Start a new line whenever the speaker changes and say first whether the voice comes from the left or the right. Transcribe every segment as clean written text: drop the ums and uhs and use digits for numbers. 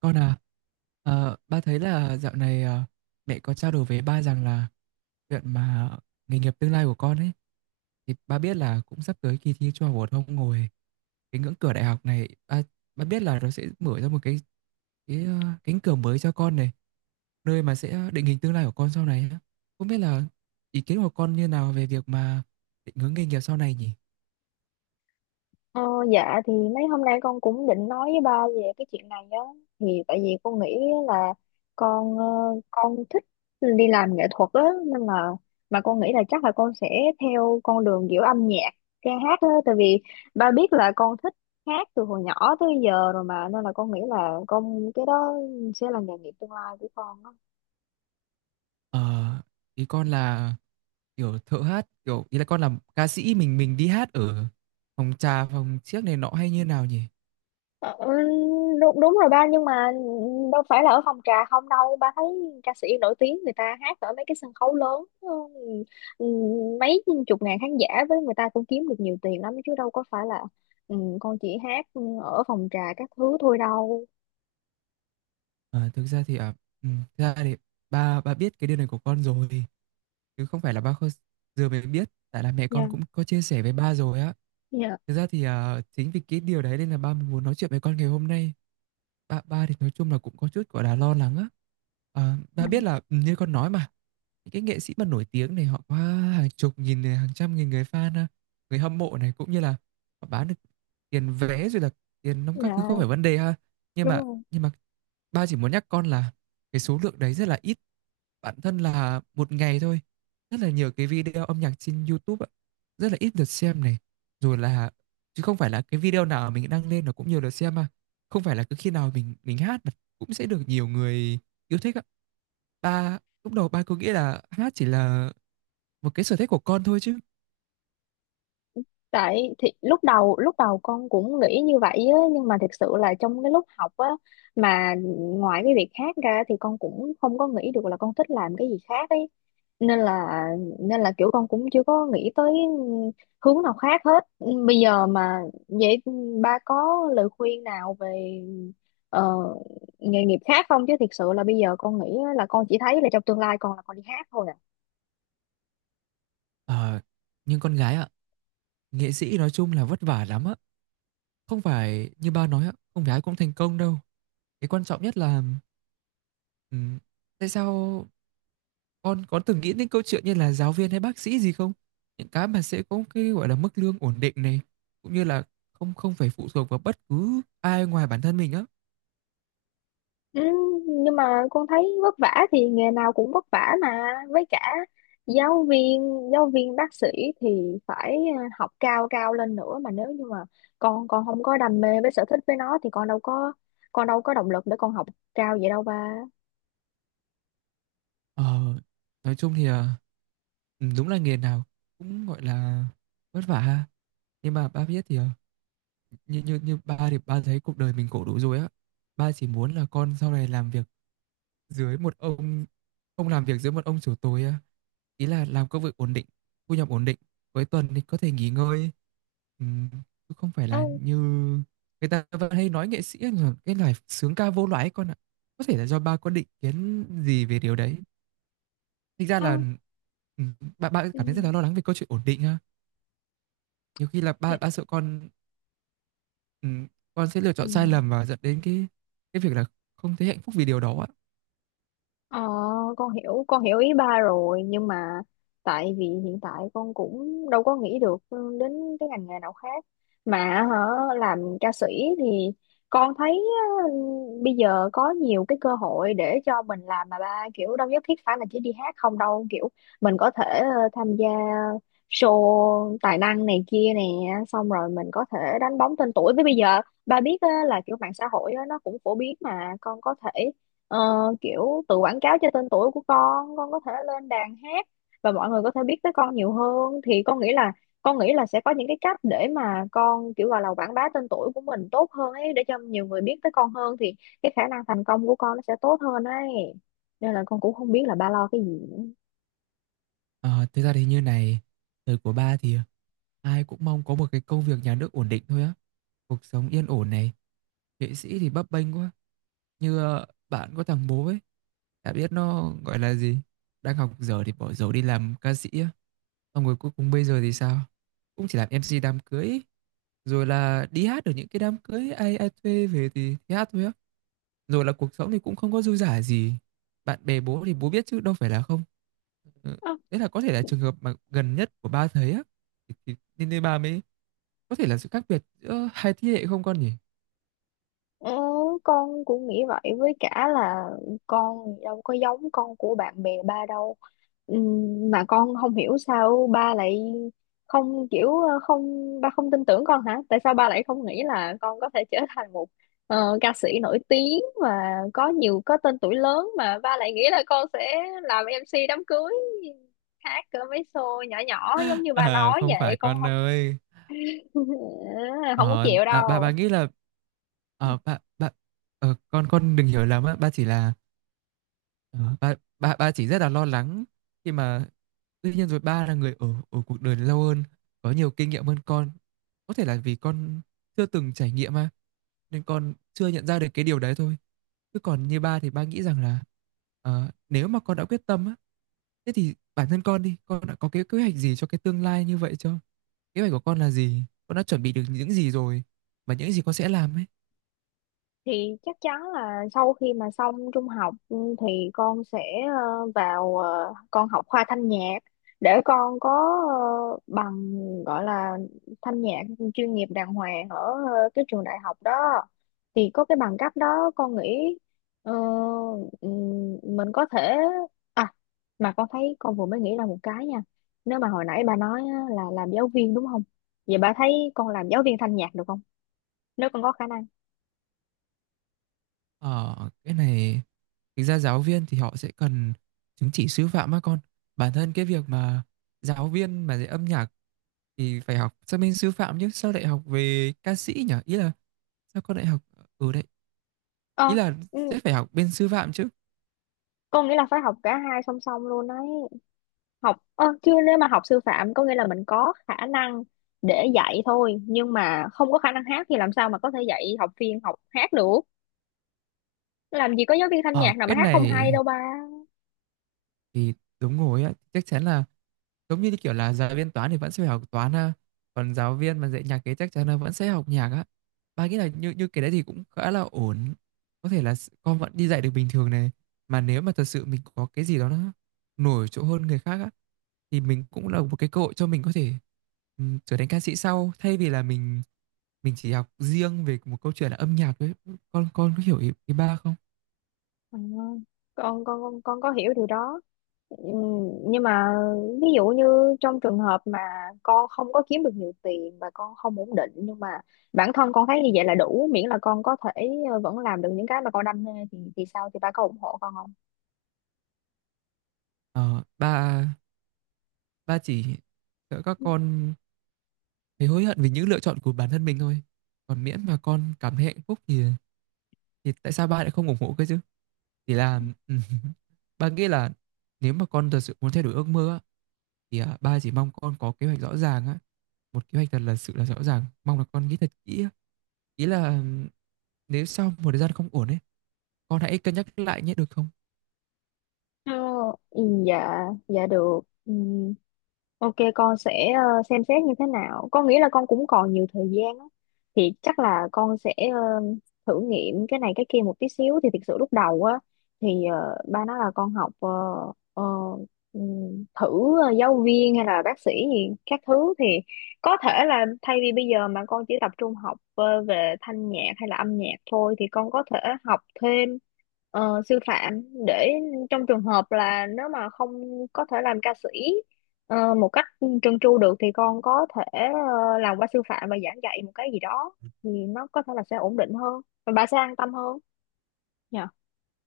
right: Con à, ba thấy là dạo này mẹ có trao đổi với ba rằng là chuyện mà nghề nghiệp tương lai của con ấy thì ba biết là cũng sắp tới kỳ thi trung học phổ thông rồi. Cái ngưỡng cửa đại học này ba biết là nó sẽ mở ra một cái cánh cửa mới cho con này, nơi mà sẽ định hình tương lai của con sau này á. Không biết là ý kiến của con như nào về việc mà định hướng nghề nghiệp sau này nhỉ?
left: Ờ, dạ thì mấy hôm nay con cũng định nói với ba về cái chuyện này á, thì tại vì con nghĩ là con con thích đi làm nghệ thuật á nên là mà con nghĩ là chắc là con sẽ theo con đường kiểu âm nhạc ca hát á, tại vì ba biết là con thích hát từ hồi nhỏ tới giờ rồi mà, nên là con nghĩ là con cái đó sẽ là nghề nghiệp tương lai của con á.
right: Ờ, ý con là kiểu thợ hát, kiểu ý là con làm ca sĩ, mình đi hát ở phòng trà, phòng chiếc này nọ hay như nào nhỉ?
left: Ờ, đúng đúng rồi ba, nhưng mà đâu phải là ở phòng trà không đâu, ba thấy ca sĩ nổi tiếng người ta hát ở mấy cái sân khấu lớn, ừ, ừ, mấy chục ngàn khán giả với người ta cũng kiếm được nhiều tiền lắm chứ đâu có phải là con chỉ hát ở phòng trà các thứ thôi đâu.
right: Ờ, thực ra thì ừ, thực ra thì ba ba biết cái điều này của con rồi, chứ không phải là ba giờ mới biết, tại là mẹ con
left: Dạ,
right: cũng có chia sẻ với ba rồi á.
left: dạ,
right: Thực ra thì à, chính vì cái điều đấy nên là ba mới muốn nói chuyện với con ngày hôm nay. Ba ba thì nói chung là cũng có chút gọi là lo lắng á.
left: ừ,
right: Ba biết là như con nói mà, những cái nghệ sĩ mà nổi tiếng này họ có hàng chục nghìn này, hàng trăm nghìn người fan à, người hâm mộ này, cũng như là họ bán được tiền vé, rồi là tiền nóng các thứ không phải
left: dạ
right: vấn đề ha. nhưng
left: đúng
right: mà
left: rồi.
right: nhưng mà ba chỉ muốn nhắc con là cái số lượng đấy rất là ít. Bản thân là một ngày thôi rất là nhiều cái video âm nhạc trên YouTube ạ, rất là ít lượt xem này, rồi là chứ không phải là cái video nào mình đăng lên nó cũng nhiều lượt xem mà, không phải là cứ khi nào mình hát mà cũng sẽ được nhiều người yêu thích ạ. ba Lúc đầu ba cứ nghĩ là hát chỉ là một cái sở thích của con thôi chứ.
left: Tại thì lúc đầu con cũng nghĩ như vậy á, nhưng mà thực sự là trong cái lúc học á mà ngoài cái việc khác ra thì con cũng không có nghĩ được là con thích làm cái gì khác ấy, nên là kiểu con cũng chưa có nghĩ tới hướng nào khác hết bây giờ mà. Vậy ba có lời khuyên nào về ờ, nghề nghiệp khác không, chứ thực sự là bây giờ con nghĩ á là con chỉ thấy là trong tương lai con là con đi hát thôi à.
right: Ờ, nhưng con gái ạ, nghệ sĩ nói chung là vất vả lắm ạ, không phải như ba nói ạ, không phải ai cũng thành công đâu. Cái quan trọng nhất là, ừm, tại sao con có từng nghĩ đến câu chuyện như là giáo viên hay bác sĩ gì không? Những cái mà sẽ có cái gọi là mức lương ổn định này, cũng như là không không phải phụ thuộc vào bất cứ ai ngoài bản thân mình á.
left: Ừ, nhưng mà con thấy vất vả thì nghề nào cũng vất vả mà, với cả giáo viên giáo viên bác sĩ thì phải học cao cao lên nữa, mà nếu như mà con không có đam mê với sở thích với nó thì con đâu có động lực để con học cao vậy đâu ba.
right: Ờ, nói chung thì à, ừ, đúng là nghề nào cũng gọi là vất vả ha. Nhưng mà ba biết thì à, như như như ba thì ba thấy cuộc đời mình khổ đủ rồi á. Ba chỉ muốn là con sau này làm việc dưới một ông, làm việc dưới một ông chủ tối á, ý là làm công việc ổn định, thu nhập ổn định, cuối tuần thì có thể nghỉ ngơi, Ừm, chứ không phải là
left: Ừ,
right: như người ta vẫn hay nói nghệ sĩ là cái loài sướng ca vô loại ấy con ạ. Có thể là do ba có định kiến gì về điều đấy, thực ra là
left: ừ,
right: ừm, ba ba
left: ừ,
right: cảm thấy rất là lo lắng về câu chuyện ổn định ha. Nhiều khi là ba ba sợ ừm, con sẽ lựa
left: ừ.
right: chọn sai lầm và dẫn đến cái việc là không thấy hạnh phúc vì điều đó ạ.
left: Ờ, con hiểu ý ba rồi, nhưng mà tại vì hiện tại con cũng đâu có nghĩ được ừ, đến cái ngành nghề nào khác mà hả. Làm ca sĩ thì con thấy ừ, bây giờ có nhiều cái cơ hội để cho mình làm mà ba, kiểu đâu nhất thiết phải là chỉ đi hát không đâu, kiểu mình có thể tham gia show tài năng này kia nè, xong rồi mình có thể đánh bóng tên tuổi, với bây giờ ba biết á, là kiểu mạng xã hội á, nó cũng phổ biến mà con có thể Ờ, kiểu tự quảng cáo cho tên tuổi của con có thể lên đàn hát và mọi người có thể biết tới con nhiều hơn, thì con nghĩ là sẽ có những cái cách để mà con kiểu gọi là quảng bá tên tuổi của mình tốt hơn ấy, để cho nhiều người biết tới con hơn, thì cái khả năng thành công của con nó sẽ tốt hơn ấy, nên là con cũng không biết là ba lo cái gì nữa.
right: Ờ, thực ra thì như này, thời của ba thì ờ, ai cũng mong có một cái công việc nhà nước ổn định thôi á, cuộc sống yên ổn này, nghệ sĩ thì bấp bênh quá, như ờ, bạn có thằng bố ấy, đã biết nó gọi là gì, đang học dở thì bỏ dở đi làm ca sĩ á, xong rồi cuối cùng bây giờ thì sao, cũng chỉ làm MC đám cưới, rồi là đi hát ở những cái đám cưới ai ai thuê về thì hát thôi á, rồi là cuộc sống thì cũng không có dư dả gì. Bạn bè bố thì bố biết chứ đâu phải là không. Ừ. Đấy là có thể là trường hợp mà gần nhất của ba thấy á. Thì, nên nên ba mới, có thể là sự khác biệt giữa hai thế hệ không con nhỉ?
left: Ừ, con cũng nghĩ vậy, với cả là con đâu có giống con của bạn bè ba đâu. Mà con không hiểu sao ba lại không, kiểu ờ, không ba không tin tưởng con hả? Tại sao ba lại không nghĩ là con có thể trở thành một ca sĩ nổi tiếng và có tên tuổi lớn, mà ba lại nghĩ là con sẽ làm em MC đám cưới, hát cỡ mấy show nhỏ nhỏ giống như ba
right: À
left: nói
right: không
left: vậy?
right: phải
left: Con
right: con
left: không
right: ơi.
left: không có chịu
right: Bà
left: đâu.
right: nghĩ là ờ, bà bà con đừng hiểu lầm á, ba chỉ là, ba chỉ rất là lo lắng khi mà, tuy nhiên rồi ba là người ở ở cuộc đời lâu hơn, có nhiều kinh nghiệm hơn con. Có thể là vì con chưa từng trải nghiệm mà nên con chưa nhận ra được cái điều đấy thôi. Chứ còn như ba thì ba nghĩ rằng là, nếu mà con đã quyết tâm á, thế thì bản thân con đi, con đã có cái kế hoạch gì cho cái tương lai như vậy chưa, kế hoạch của con là gì, con đã chuẩn bị được những gì rồi và những gì con sẽ làm ấy?
left: Thì chắc chắn là sau khi mà xong trung học ừ, thì con sẽ vào con học khoa thanh nhạc để con có bằng gọi là thanh nhạc chuyên nghiệp đàng hoàng ở cái trường đại học đó, thì có cái bằng cấp đó con nghĩ ờ, mình có thể à. Mà con thấy con vừa mới nghĩ ra một cái nha, nếu mà hồi nãy bà nói á, là làm giáo viên đúng không, vậy bà thấy con làm giáo viên thanh nhạc được không, nếu con có khả năng.
right: Ờ, cái này thực ra giáo viên thì họ sẽ cần chứng chỉ sư phạm á con. Bản thân cái việc mà giáo viên mà dạy âm nhạc thì phải học sang bên sư phạm chứ sao lại học về ca sĩ nhỉ? Ý là sao con lại học ở đấy, ý
left: Ờ,
right: là
left: ừ,
right: sẽ phải học bên sư phạm chứ.
left: có nghĩa là phải học cả hai song song luôn đấy. Học ơ, chứ nếu mà học sư phạm có nghĩa là mình có khả năng để dạy thôi, nhưng mà không có khả năng hát thì làm sao mà có thể dạy học viên học hát được. Làm gì có giáo viên thanh
right: Ở
left: nhạc nào mà
right: cái
left: hát không hay
right: này
left: đâu ba.
right: thì đúng rồi á, chắc chắn là giống như kiểu là giáo viên toán thì vẫn sẽ phải học toán ha. Còn giáo viên mà dạy nhạc kế chắc chắn là vẫn sẽ học nhạc á. Ba nghĩ là như như cái đấy thì cũng khá là ổn. Có thể là con vẫn đi dạy được bình thường này. Mà nếu mà thật sự mình có cái gì đó nó nổi trội hơn người khác á, thì mình cũng là một cái cơ hội cho mình có thể trở thành ca sĩ sau, thay vì là mình chỉ học riêng về một câu chuyện là âm nhạc đấy. Con có hiểu ý ba không?
left: À, con có hiểu điều đó. Nhưng mà ví dụ như trong trường hợp mà con không có kiếm được nhiều tiền và con không ổn định, nhưng mà bản thân con thấy như vậy là đủ, miễn là con có thể vẫn làm được những cái mà con đam mê thì sao, thì ba có ủng hộ con không?
right: Ờ, ba ba chỉ sợ các con thấy hối hận vì những lựa chọn của bản thân mình thôi. Còn miễn mà con cảm thấy hạnh phúc thì tại sao ba lại không ủng hộ cơ chứ? Chỉ là ba nghĩ là, nếu mà con thật sự muốn thay đổi ước mơ á, thì à, ba chỉ mong con có kế hoạch rõ ràng á, một kế hoạch thật là sự là rõ ràng, mong là con nghĩ thật kỹ á. Ý là ừ, nếu sau một thời gian không ổn ấy, con hãy cân nhắc lại nhé được không?
left: Ờ, ừ, dạ dạ được, ừ, ok con sẽ xem xét như thế nào. Con nghĩ là con cũng còn nhiều thời gian á. Thì chắc là con sẽ thử nghiệm cái này cái kia một tí xíu. Thì thực sự lúc đầu á thì ba nói là con học ờ, thử giáo viên hay là bác sĩ gì các thứ, thì có thể là thay vì bây giờ mà con chỉ tập trung học về thanh nhạc hay là âm nhạc thôi, thì con có thể học thêm sư phạm, để trong trường hợp là nếu mà không có thể làm ca sĩ một cách trơn tru được, thì con có thể làm qua sư phạm và giảng dạy một cái gì đó, thì nó có thể là sẽ ổn định hơn và bà sẽ an tâm hơn nhờ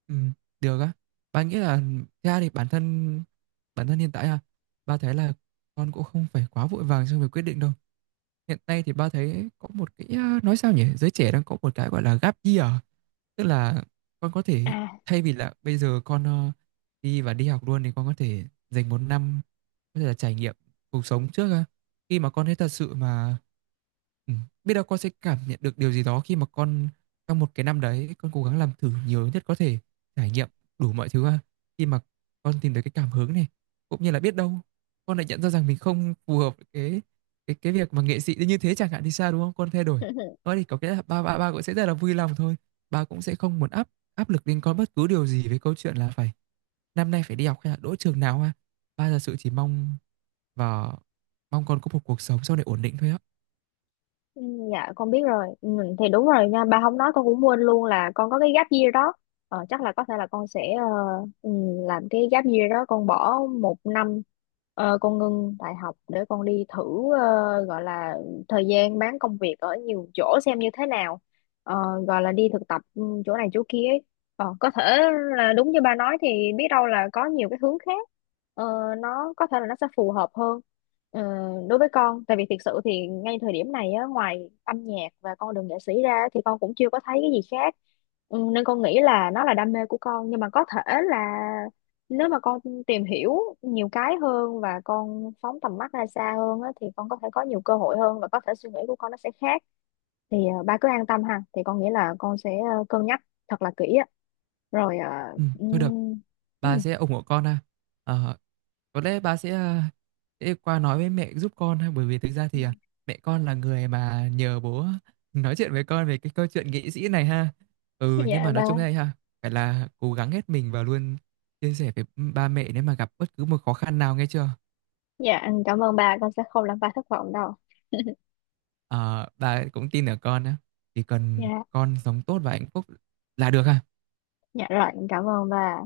right: Ừ, được á. Bạn nghĩ là thế ra thì bản thân hiện tại à, ba thấy là con cũng không phải quá vội vàng trong việc quyết định đâu. Hiện nay thì ba thấy có một cái à, nói sao nhỉ, giới trẻ đang có một cái gọi là gap year, tức là con có thể,
left: à.
right: thay vì là bây giờ con đi và đi học luôn thì con có thể dành một năm, có thể là trải nghiệm cuộc sống trước á. Khi mà con thấy thật sự mà ừ, biết đâu con sẽ cảm nhận được điều gì đó, khi mà con trong một cái năm đấy con cố gắng làm thử nhiều nhất có thể, trải nghiệm đủ mọi thứ ha. Khi mà con tìm được cái cảm hứng này, cũng như là biết đâu con lại nhận ra rằng mình không phù hợp với cái việc mà nghệ sĩ như thế chẳng hạn thì sao, đúng không con, thay đổi đó thì có cái ba ba ba cũng sẽ rất là vui lòng thôi. Ba cũng sẽ không muốn áp áp lực lên con bất cứ điều gì với câu chuyện là phải năm nay phải đi học hay là đỗ trường nào ha. Ba thật sự chỉ mong và mong con có một cuộc sống sau này ổn định thôi á.
left: Ừ, dạ con biết rồi, ừ, thì đúng rồi nha, bà không nói con cũng quên luôn là con có cái gap year đó. Ờ, chắc là có thể là con sẽ ừ, làm cái gap year đó, con bỏ một năm, con ngưng đại học để con đi thử gọi là thời gian bán công việc ở nhiều chỗ xem như thế nào. Ờ, gọi là đi thực tập ừ, chỗ này chỗ kia ấy. Ờ, có thể là đúng như ba nói, thì biết đâu là có nhiều cái hướng khác ờ, nó có thể là nó sẽ phù hợp hơn ờ, đối với con, tại vì thực sự thì ngay thời điểm này á, ngoài âm nhạc và con đường nghệ sĩ ra thì con cũng chưa có thấy cái gì khác, ừ, nên con nghĩ là nó là đam mê của con, nhưng mà có thể là nếu mà con tìm hiểu nhiều cái hơn và con phóng tầm mắt ra xa hơn á, thì con có thể có nhiều cơ hội hơn và có thể suy nghĩ của con nó sẽ khác, thì ba cứ an tâm ha, thì con nghĩ là con sẽ cân nhắc thật là kỹ á rồi à,
right: Thôi được,
left: ừm,
right: ba
left: ừm.
right: sẽ ủng hộ con ha. Ờ, có lẽ ba sẽ, sẽ qua nói với mẹ giúp con ha, bởi vì thực ra thì, à, mẹ con là người mà nhờ bố nói chuyện với con về cái câu chuyện nghệ sĩ này ha. Ừ, nhưng
left: Dạ
right: mà nói
left: ba.
right: chung đây ha, phải là cố gắng hết mình và luôn chia sẻ với ba mẹ nếu mà gặp bất cứ một khó khăn nào, nghe chưa?
left: Dạ em cảm ơn ba, con sẽ không làm ba thất vọng đâu.
right: Ờ, ba cũng tin ở con á, chỉ cần
left: Dạ.
right: con sống tốt và hạnh phúc là được ha.
left: Dạ rồi em cảm ơn ba.